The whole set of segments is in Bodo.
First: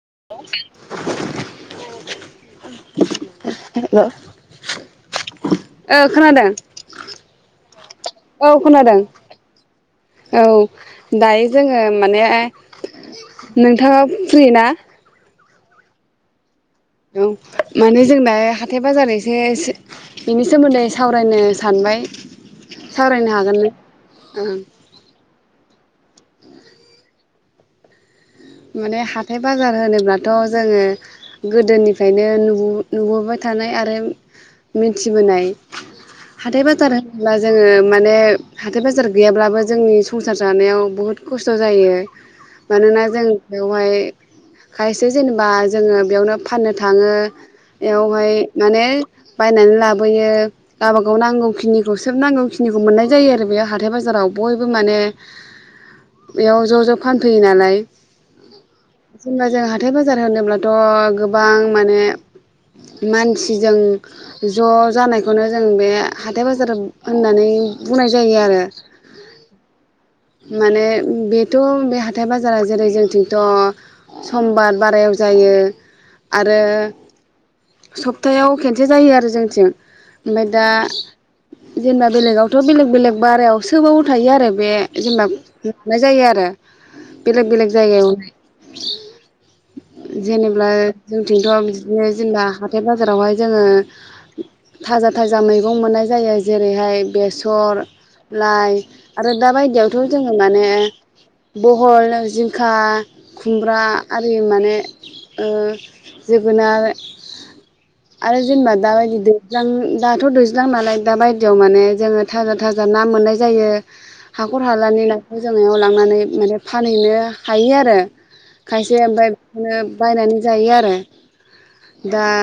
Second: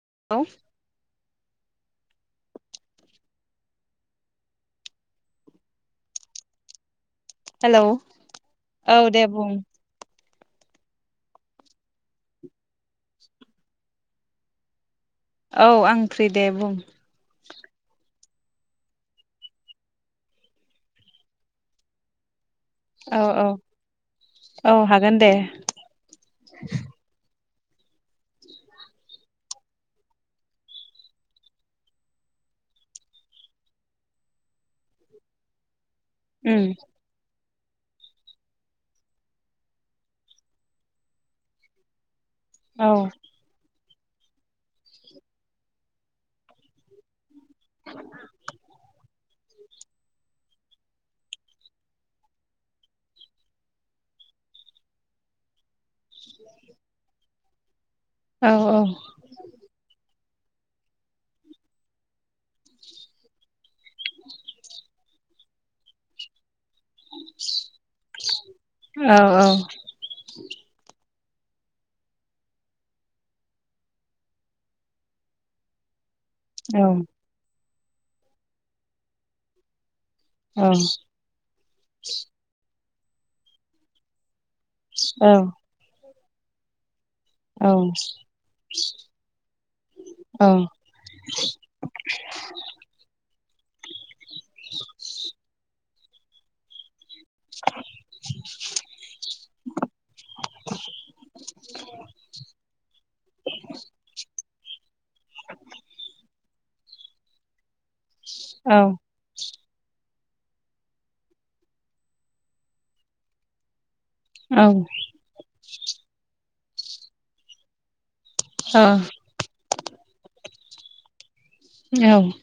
[unintelligible] औ हेल' ओ खोनादों हेलौ औ दे बुं औ दायो जोंङो माने नोंथाङा फ्रि ना? औ आं फ्रि दे बुं। औ माने जोंना हाथाय बाजार एसे बिनि सोमोन्दै सावरायनो सानबाय। औ सावरायनो औ हागोन नों ओं औ हागोन दे। [inaudible] माने हाथाय बाजार होनोब्लाथ' जोंङो गोदोनिफ्रायनो नुबोबाय थानाय आरो मिथिबोनाय। हाथाय उम बाजार होनोल्बाथ जोङो माने हाथाय बाजार गैयाब्लाबो जोंनि संसार जानायाव बुहुद खस्थ' जायो। औ मानोना जों बेवहाय खायसे जेनेबा जोंङो बेयावनो फाननो थाङो। बेयावहाय माने बायनानै लाबोयो गाबागाव नांगौखिनिखौ सोब नांगौ खिनिखौ मोननाय जायो आरो बे हाथाय बाजाराव बयबो माने बेयाव ज' ज' फान फैयो नालाय। औ जेनबा जों हाथाय बाज जाय होनोब्लाथ' गोबां मने मसिजों ज' जानायखौनो जों बे हाथाय बाज जाय होननानै बुंनाय जायो आरो। औ माने बेथ' बे हाथाय बाजारा जेरै जोंनिथिं थ' समबार बारायाव जायो। आरो औ सप्तायाव खेनसे जायो आरो जोंथिं ओमफ्राय औ दा जेनेबा बेलेगावथ' बेलेग बेलेग बारायाव सोबाव थायो आरो बे जेनेबा मोननाय जायो आरो ओ बेलेग-बेलेग जायगायाव जेनेबा जोंथिंथ बिदिनो जेनेबा हाथाय बाजारावहाय जोंङो थाजा-थाजा मैगं मोननाय जायो जेरैहाय बेसर लाइ आरो दाबाय जोंङो माने बहल जिंखा खुमब्रा आरि ओ माने जोगोनार आरो जेनेबा औ दाबायदि देरज्लां दाथ दैज्लां नालाय दा बायदियाव माने जोंङो थाजा-थाजा ना मोननाय जायो औ हाखर हालानि नाखौ जों फायाव लांनानै माने फानहैनो हायो आरो खायसे ओमफाय बिदिनो बायनानै जायो आरो दा औ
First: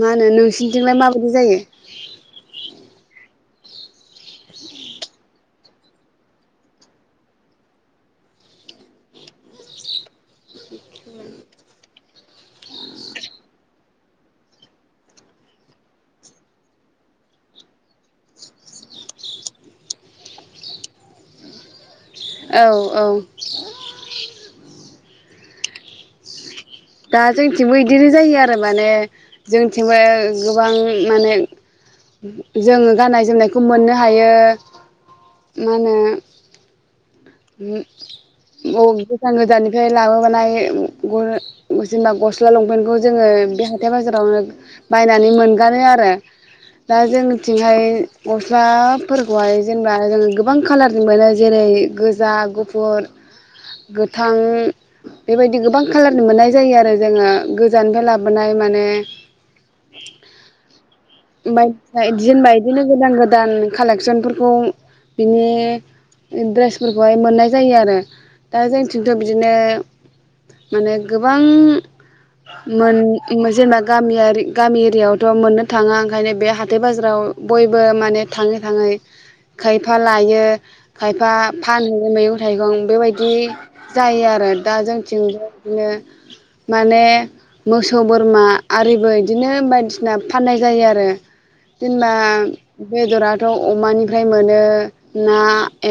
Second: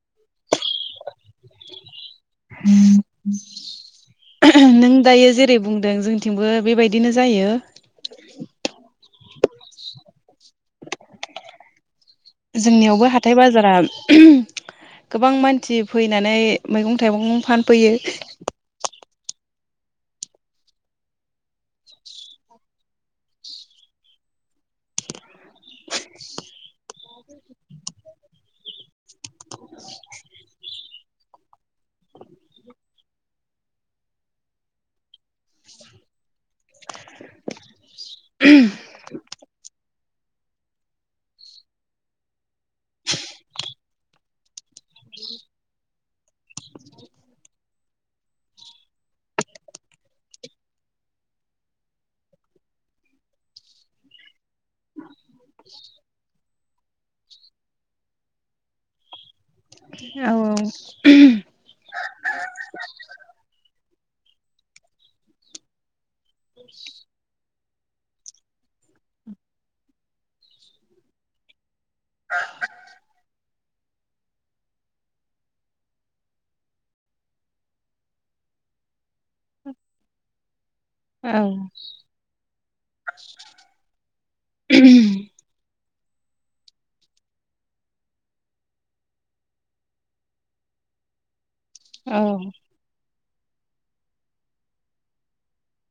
माहोनो नोंसि थिंलाय माबायदि जायो? नों दायो जेरै बुंदों जोंथिंबो बेबायदिनो जायो जोंनियावबो हाथाय बाजारा गोबां मानसि फैनानै मैगं थाइगं फानफैयो औ-औ दा जोंथिंबो इदिनो जायो आरो माने जोंथिंबो गोबां माने जोंङो गाननाय जोमनायखौ मोननो हायो मा होनो गोजान गोजाननिफ्राय लाबोबाय ग जेनेबा गस्ला लंपेन्टखौ जोंङो बे हाथाय बाजारावनो बायनानै मोनगानो आरो दा जोंथिंहाय गस्लाफोरखौहाय जेनेबा जोंङो गोबां खाालारनि मोनो जेरै गोजा, गुफुर गोथां बेबायदि गोबां खाालारनि मोननाय जायो आरो जोंङो गोजाननि लाबोनाय माने औ बायदिसिना [unintelligible] बिदिनो गोदान-गोदान कालेकसनफोरखौ बिनि द्रेसफोरखौहाय मोननाय जायो आरो दा जोंथिंथ' गोबां मोन जेनेबा गामि गामियारि एरियाआवथ' मोननो थाङा ओंखायनो बे हाथाय बाजाराव बयबो माने थांङै-थांङै खायफा लायो खायफा औ फानो। मैगं-थाइगं बेबायदि जायो आरो दा जोंथिंबो बिदिनो माने मोसौ बोरमा आरिबो इदिनो बायदिसिना फाननाय जायो आरो। जेनेबा औ औ बेदर [unintelligible] दाव अमानिफ्राय मोनो ना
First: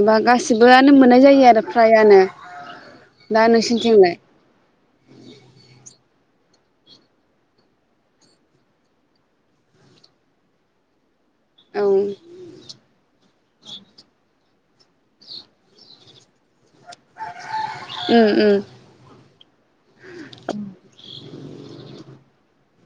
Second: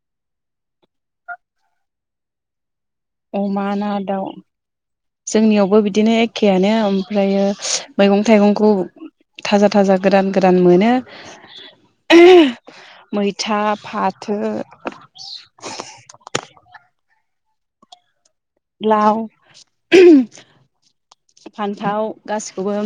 एबा गासिबोआनो मोननाय जायो आरो फ्रायानो। दा अमा, ना, नोंसिनिथिंलाय दाउ जोंनियावबो बिदिनो एखेआनो ओमफ्रायो मैगं-थाइगंखौ थाजा-थाजा गोदान-गोदान मोनो। औ उम मैथा, फाथो [unintelligible] ओम-ओम। लाव फान्थाव गासिखौबो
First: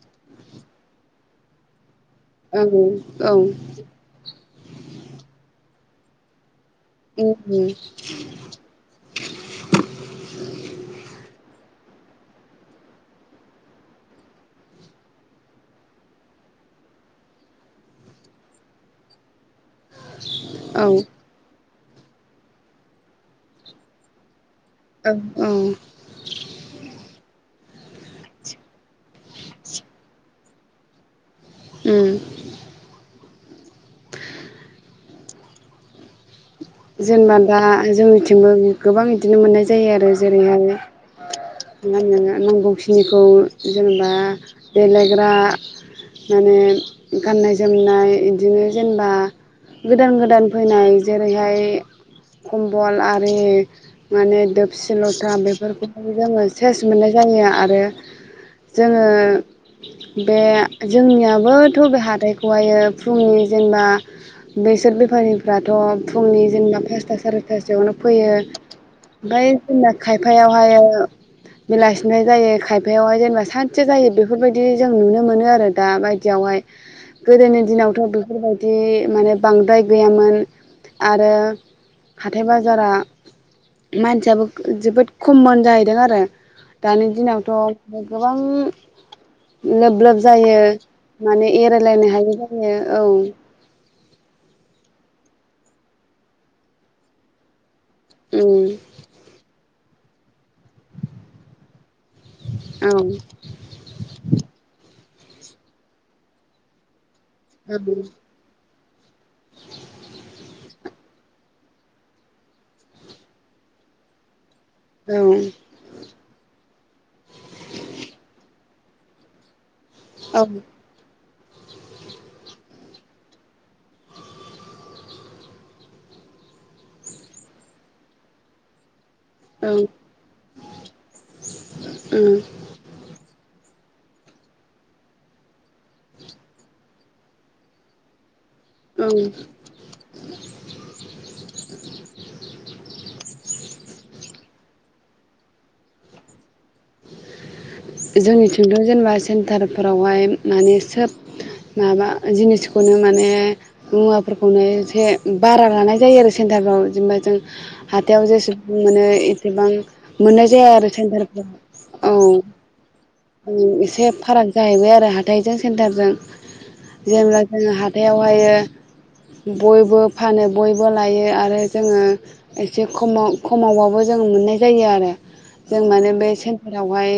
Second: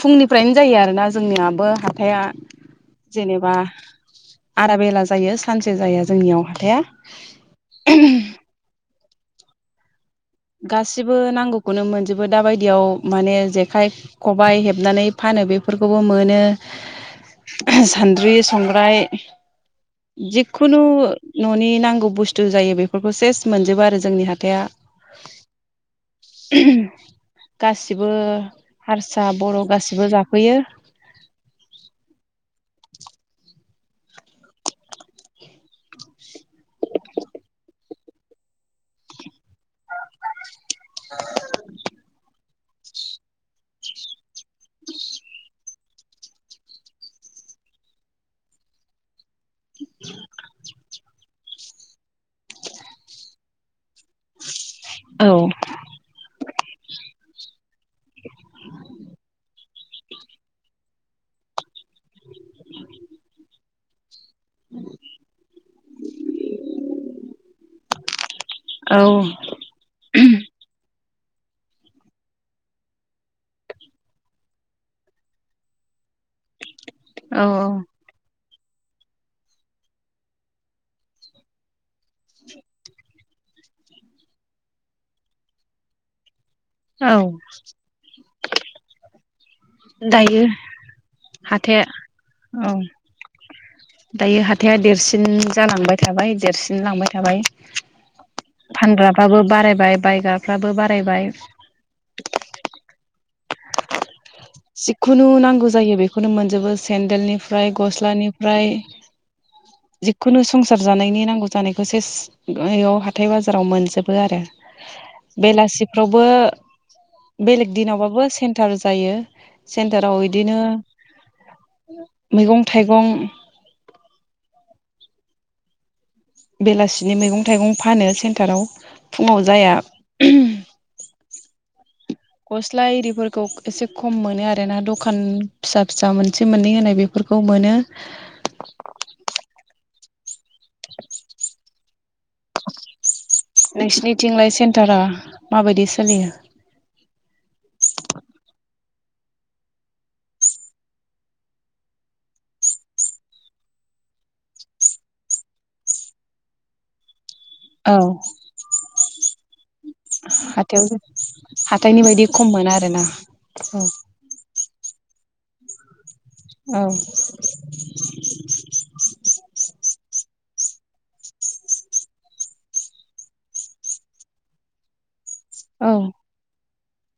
फुंनिफ्रायनो जायो आरोना जोंनियाबो हाथाया ओं ओं औ। जेनेबा आदा बेला जायो सानसे जाया जोंनियाव हाथाइआ। उम। [unintelligible] गासिबो नांगौखौनो मोनजोबो दाबायदियाव माने जेखाइ- खबाइ हेबनानै फानो बेफोरखौबो मोनो सान्द्रि- संग्राय जिखुनु औ न'नि [unintelligible] नांगौ बुस्थु जायो बेफोरखौ सेस मोनजोबो आरो जोंनि हाथाय आ औ औ। गासिबो हारसा बर' गासिबो जाफैयो। ओम। जेनेबा दा जोंनिथिंबो गोबां बिदिनो मोननाय जायो आरो जेरैहाय मा होनो नांगौखिनिखौ जेनेबा देलायग्रा माने गाननाय -जोमनाय इदिनो जेनेबा गोदान गोदान फैनाय जेरै ओमफ्राय खम्बल आरि माने दोबसि औ लथा बेफोरखौबो जोङो सेस मोननाय जायो आरो जोङो बे जोंनियाबोथ' बे हाथाइखौहायो फुंनि जेनेबा बेसोर बेफारिफ्रा थ' फुंनि जेनेबा पासथा सारायफास्थायावनो फैयो। औ ओमफ्राय जोंना खायफायावहाय बेलासिनि फ्राय जायो। खायफायावहाय जेनेबा सानसे जायो बेफोरबायदि जों नुनो मोनो आरो दा बायदियावहाय औ गोदोनि दिनावथ' बेफोरबायदि बिदि माने बांद्राय गैयामोन। आरो हाथाय बाजारा मानसियाबो जोबोद खममोन जाहैदों आरो दानि औ दिनावथ' गोबां लोब लोब दायो जायो माने हाथाया एरायलायनो हायि जायो औ दायो हाथाया देरसिन जालांबाय थाबाय देरसिन लांबाय थाबाय उम फानग्राफोराबो बारायबाय बायग्राफ्राबो बारायबाय औ जिखुनु नांगौ जायो बेखौनो मोनजोबो सेन्देलनि फ्राय गस्लानिफ्राय जिखुनु संसार जानायनि नांगौ जानायखौ से बेयाव हाथाय बाजाराव मोनजोबो आरो औ बेलासिफ्रावबो बेलेग दिनावबाबो सेन्टार जायो। सेन्टाराव बिदिनो मैगं -थाइगं बेलासिनि मैगं -थाइगं फानो सेन्टाराव फुङाव औ जाया [inaudible] गस्ला एरिफोरखौ एसे खम मोनो आरो ना दखान फिसा- फिसा मोनसे मोननै होनाय बेफोरखौ मोनो। औ [inaudible] नोंसिनि थिंलाय सेन्टाराव माबायदि सोलियो। जोंनिथिंथ' जेनेबा सेन्टारफोरावहाय माने सोब माबा जिनिसखौनो माने मुवाफोरखौनो एसे बारा लानाय जायो आरो सेन्टारफोराव जेनेबा जों औ हाथायाव जेसेबां मोनो इसेबां मोननाय जाया आरो सेन्टारफोराव हाथाइनि बायदि खम मोन आरो ना औ एसे फाराग जाहैबाय आरो हाथायजों सेन्टारजों औ जेब्ला जोङो हाथायाव हायो बयबो फानो बयबो लायो आरो जोङो एसे खमाव खमावबाबो जों मोननाय जायो आरो जों औ माने बे जेरावहाय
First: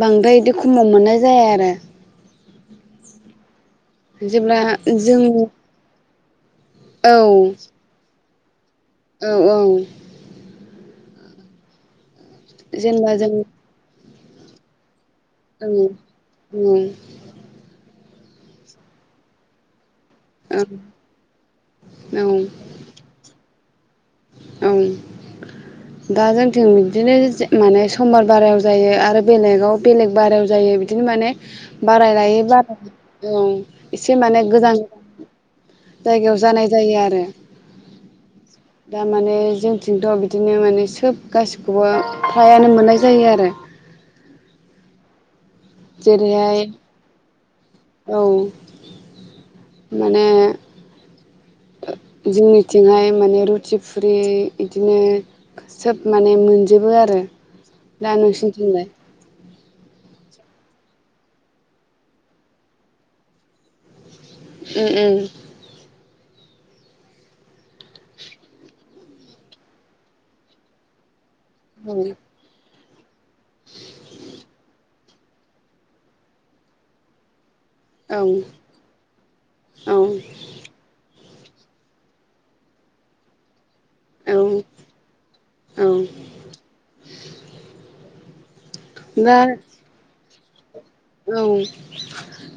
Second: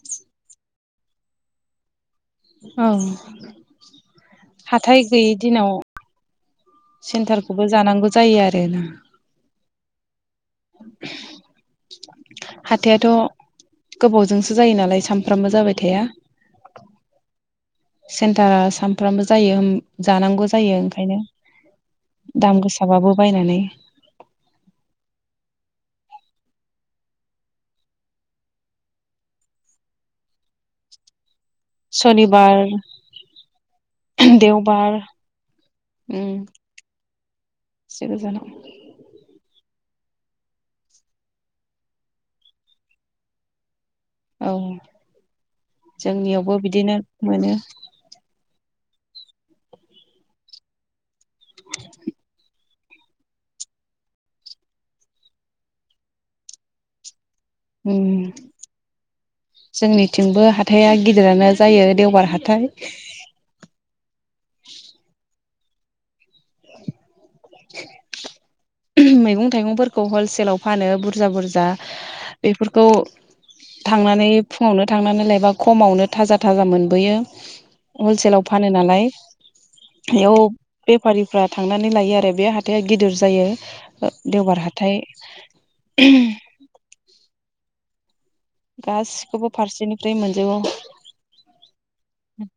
बांद्राय इदि खमाव मोननाय जाया आरो औ जेब्ला हाथाय गैयै जों दिनाव औ सेन्टारखौबो जानांगौ जायो आरोना औ औ [inaudible] जेनेबा जों गोबाव जोंसो जायो नालाय साम ओं ओं ओम सेन्टारा सानफ्रामबो जायो ओम जानांगौ जायो औ ओंखायनो दाम औ गोसाबाबो बायनानै औ दा जोंथिं बिदिनो माने समार बारायाव जायो आरो बेलेगाव बेलेग बारायाव जायो बिदिनो माने बाराय लायै सनिबार बाराय औ एसे माने गोजान देवबार उम जायगायाव जानाय जायो आरो एसे गोजानाव बे जोंथिंथ' बिदिनो माने सोब गासिखौबो फ्रायानो मोननाय जायो आरो औ जोंनियावबो जेरैहाय बिदिनो मोनो औ माने जोंनिथिंहाय माने रुथि फुरि बिदिनो सोब माने मोनजोबो आरो दा उम नोंसिनिथिंलाय? जोंनिथिंबो हाथाइआ गिदिरानो जायो देवबार हाथाइ। ओम ओम [inaudible] मैगं थाइगंफोरखौ हलसेलाव फानो बुरजा बुरजा जा उम बेफोर खौ थांनानै फुङावनो थांनानै लायबा खमावनो थाजा थाजा मोनबोयो। हलसेलाव फानो नालाय औ बेयाव बेफारि फ्रा थांनानै लायो आरो बे हाथाइआ गिदिर जायो। औ देवबार हाथाय। औ दा गासिखौबो फारसेनिफ्राय मोनो द औ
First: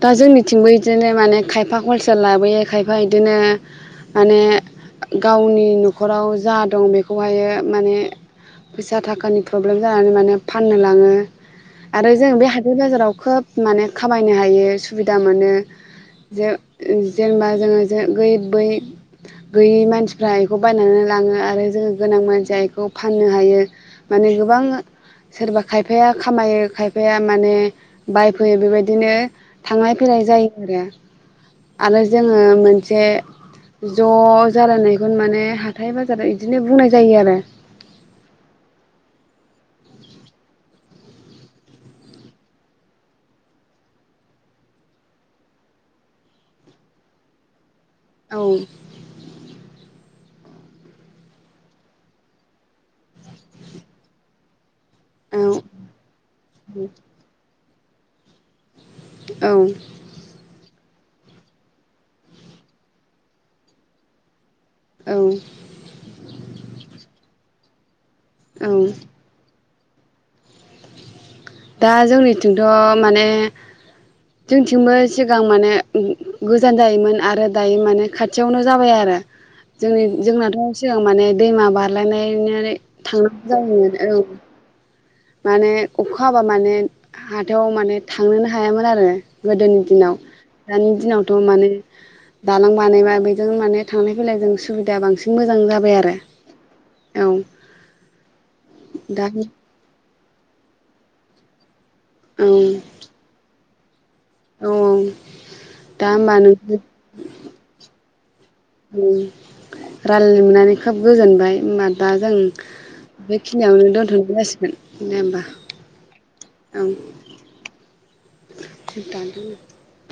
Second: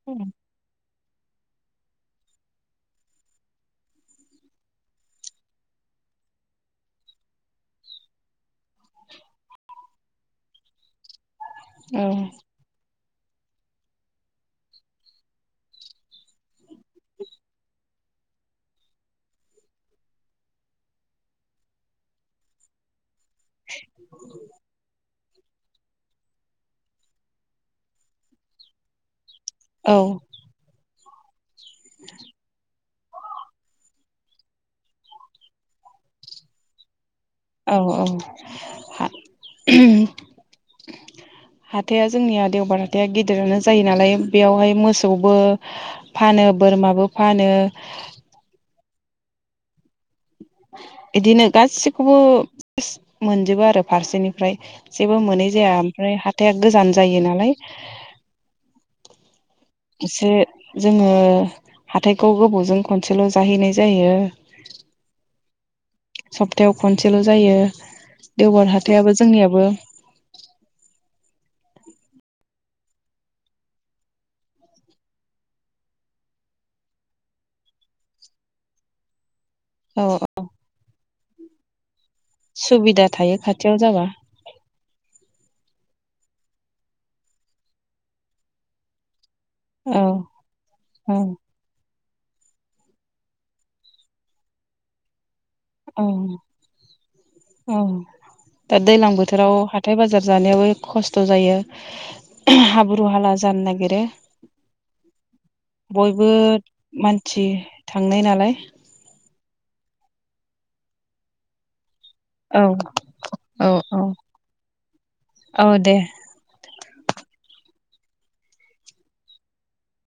दा जोंनिथिंबो इ बिदिनो माने खायफा हलसेल लाबोयो खायफा बिदिनो माने गावनि न'खराव जा दं बेखौहाय माने फैसा थाखानि प्रब्लेम जानानै माने फाननो लाङो। औ आरो जों बे हाथाय बाजाराव खोब माने खामायनो हायो सुबिदा मोनो जेनेबा जोङो बै गैयै मानसिफ्रा बेखौ बायनानै लाङो आरो जोङो गोनां मानसिया बेखौ फाननो हायो माने गोबां सोरबा खायफाया खामायो खायफाया माने बायफैयो बेबायदिनो थांलाय औ फैलाय जायो आरो आरो जोङो मोन जसे ज' जालायनायखौनो माने हाथाय बाजाराव बिदिनो बुंनाय जायो आरो औ औ हाथाया जोंनिया देवबार हाथाइा गेदेरानो जायो नालाय बेयावहाय मोसौबो फानो बोरमाबो फानो औ बिदिनो गासिखौबो मोनजोबो आरो फारसेनिफ्राय। जेबो मोनै औ जाया ओमफ्राय हाइ गोजान जायो नालाय औ एसे जोङो हाथाइखौ गोबावजों खनसेल' जाहैनाय जायो। औ सप्तायाव खनसेल' जायो। देवबार औ हाथायाबो जोंनियाबो दा जोंनिथिंथ' माने जोंनिथिंबो सिगां माने गोजान जायोमोन आरो दायो माने खाथियावनो जाबाय आरो। जोंनि औ जोंनाथ' सिगां माने [unintelligible] दैमा बारलायनानै सुबिदा थायो थांनांगौ खाथियाव जाबा जायोमोन औ। माने अखा हाबा माने हाथायाव माने थांनोनो हायामोन आरो। गोदोनि औ दिनाव दानि औ दिनावथ' माने दालां बानाय बेजों माने थांलाय फैलायजों सुबिदाया बांसिन। मोजां जाबाय औ आरो औ दा दैज्लां बोथोराव हाथाय बाजार जानाय आवबो खस्थ' जायो। औ हाब्रु हाला जानो नागिरो दे औ दा बयबो होमबा नों मानसि था थांनाय नालाय राल मोननानै खोब गोजोनबाय होनबा दा जों औ औ बेखिनियावनो औ दोनथ'नाय जासिगोन दे होमबा। औ दे ओं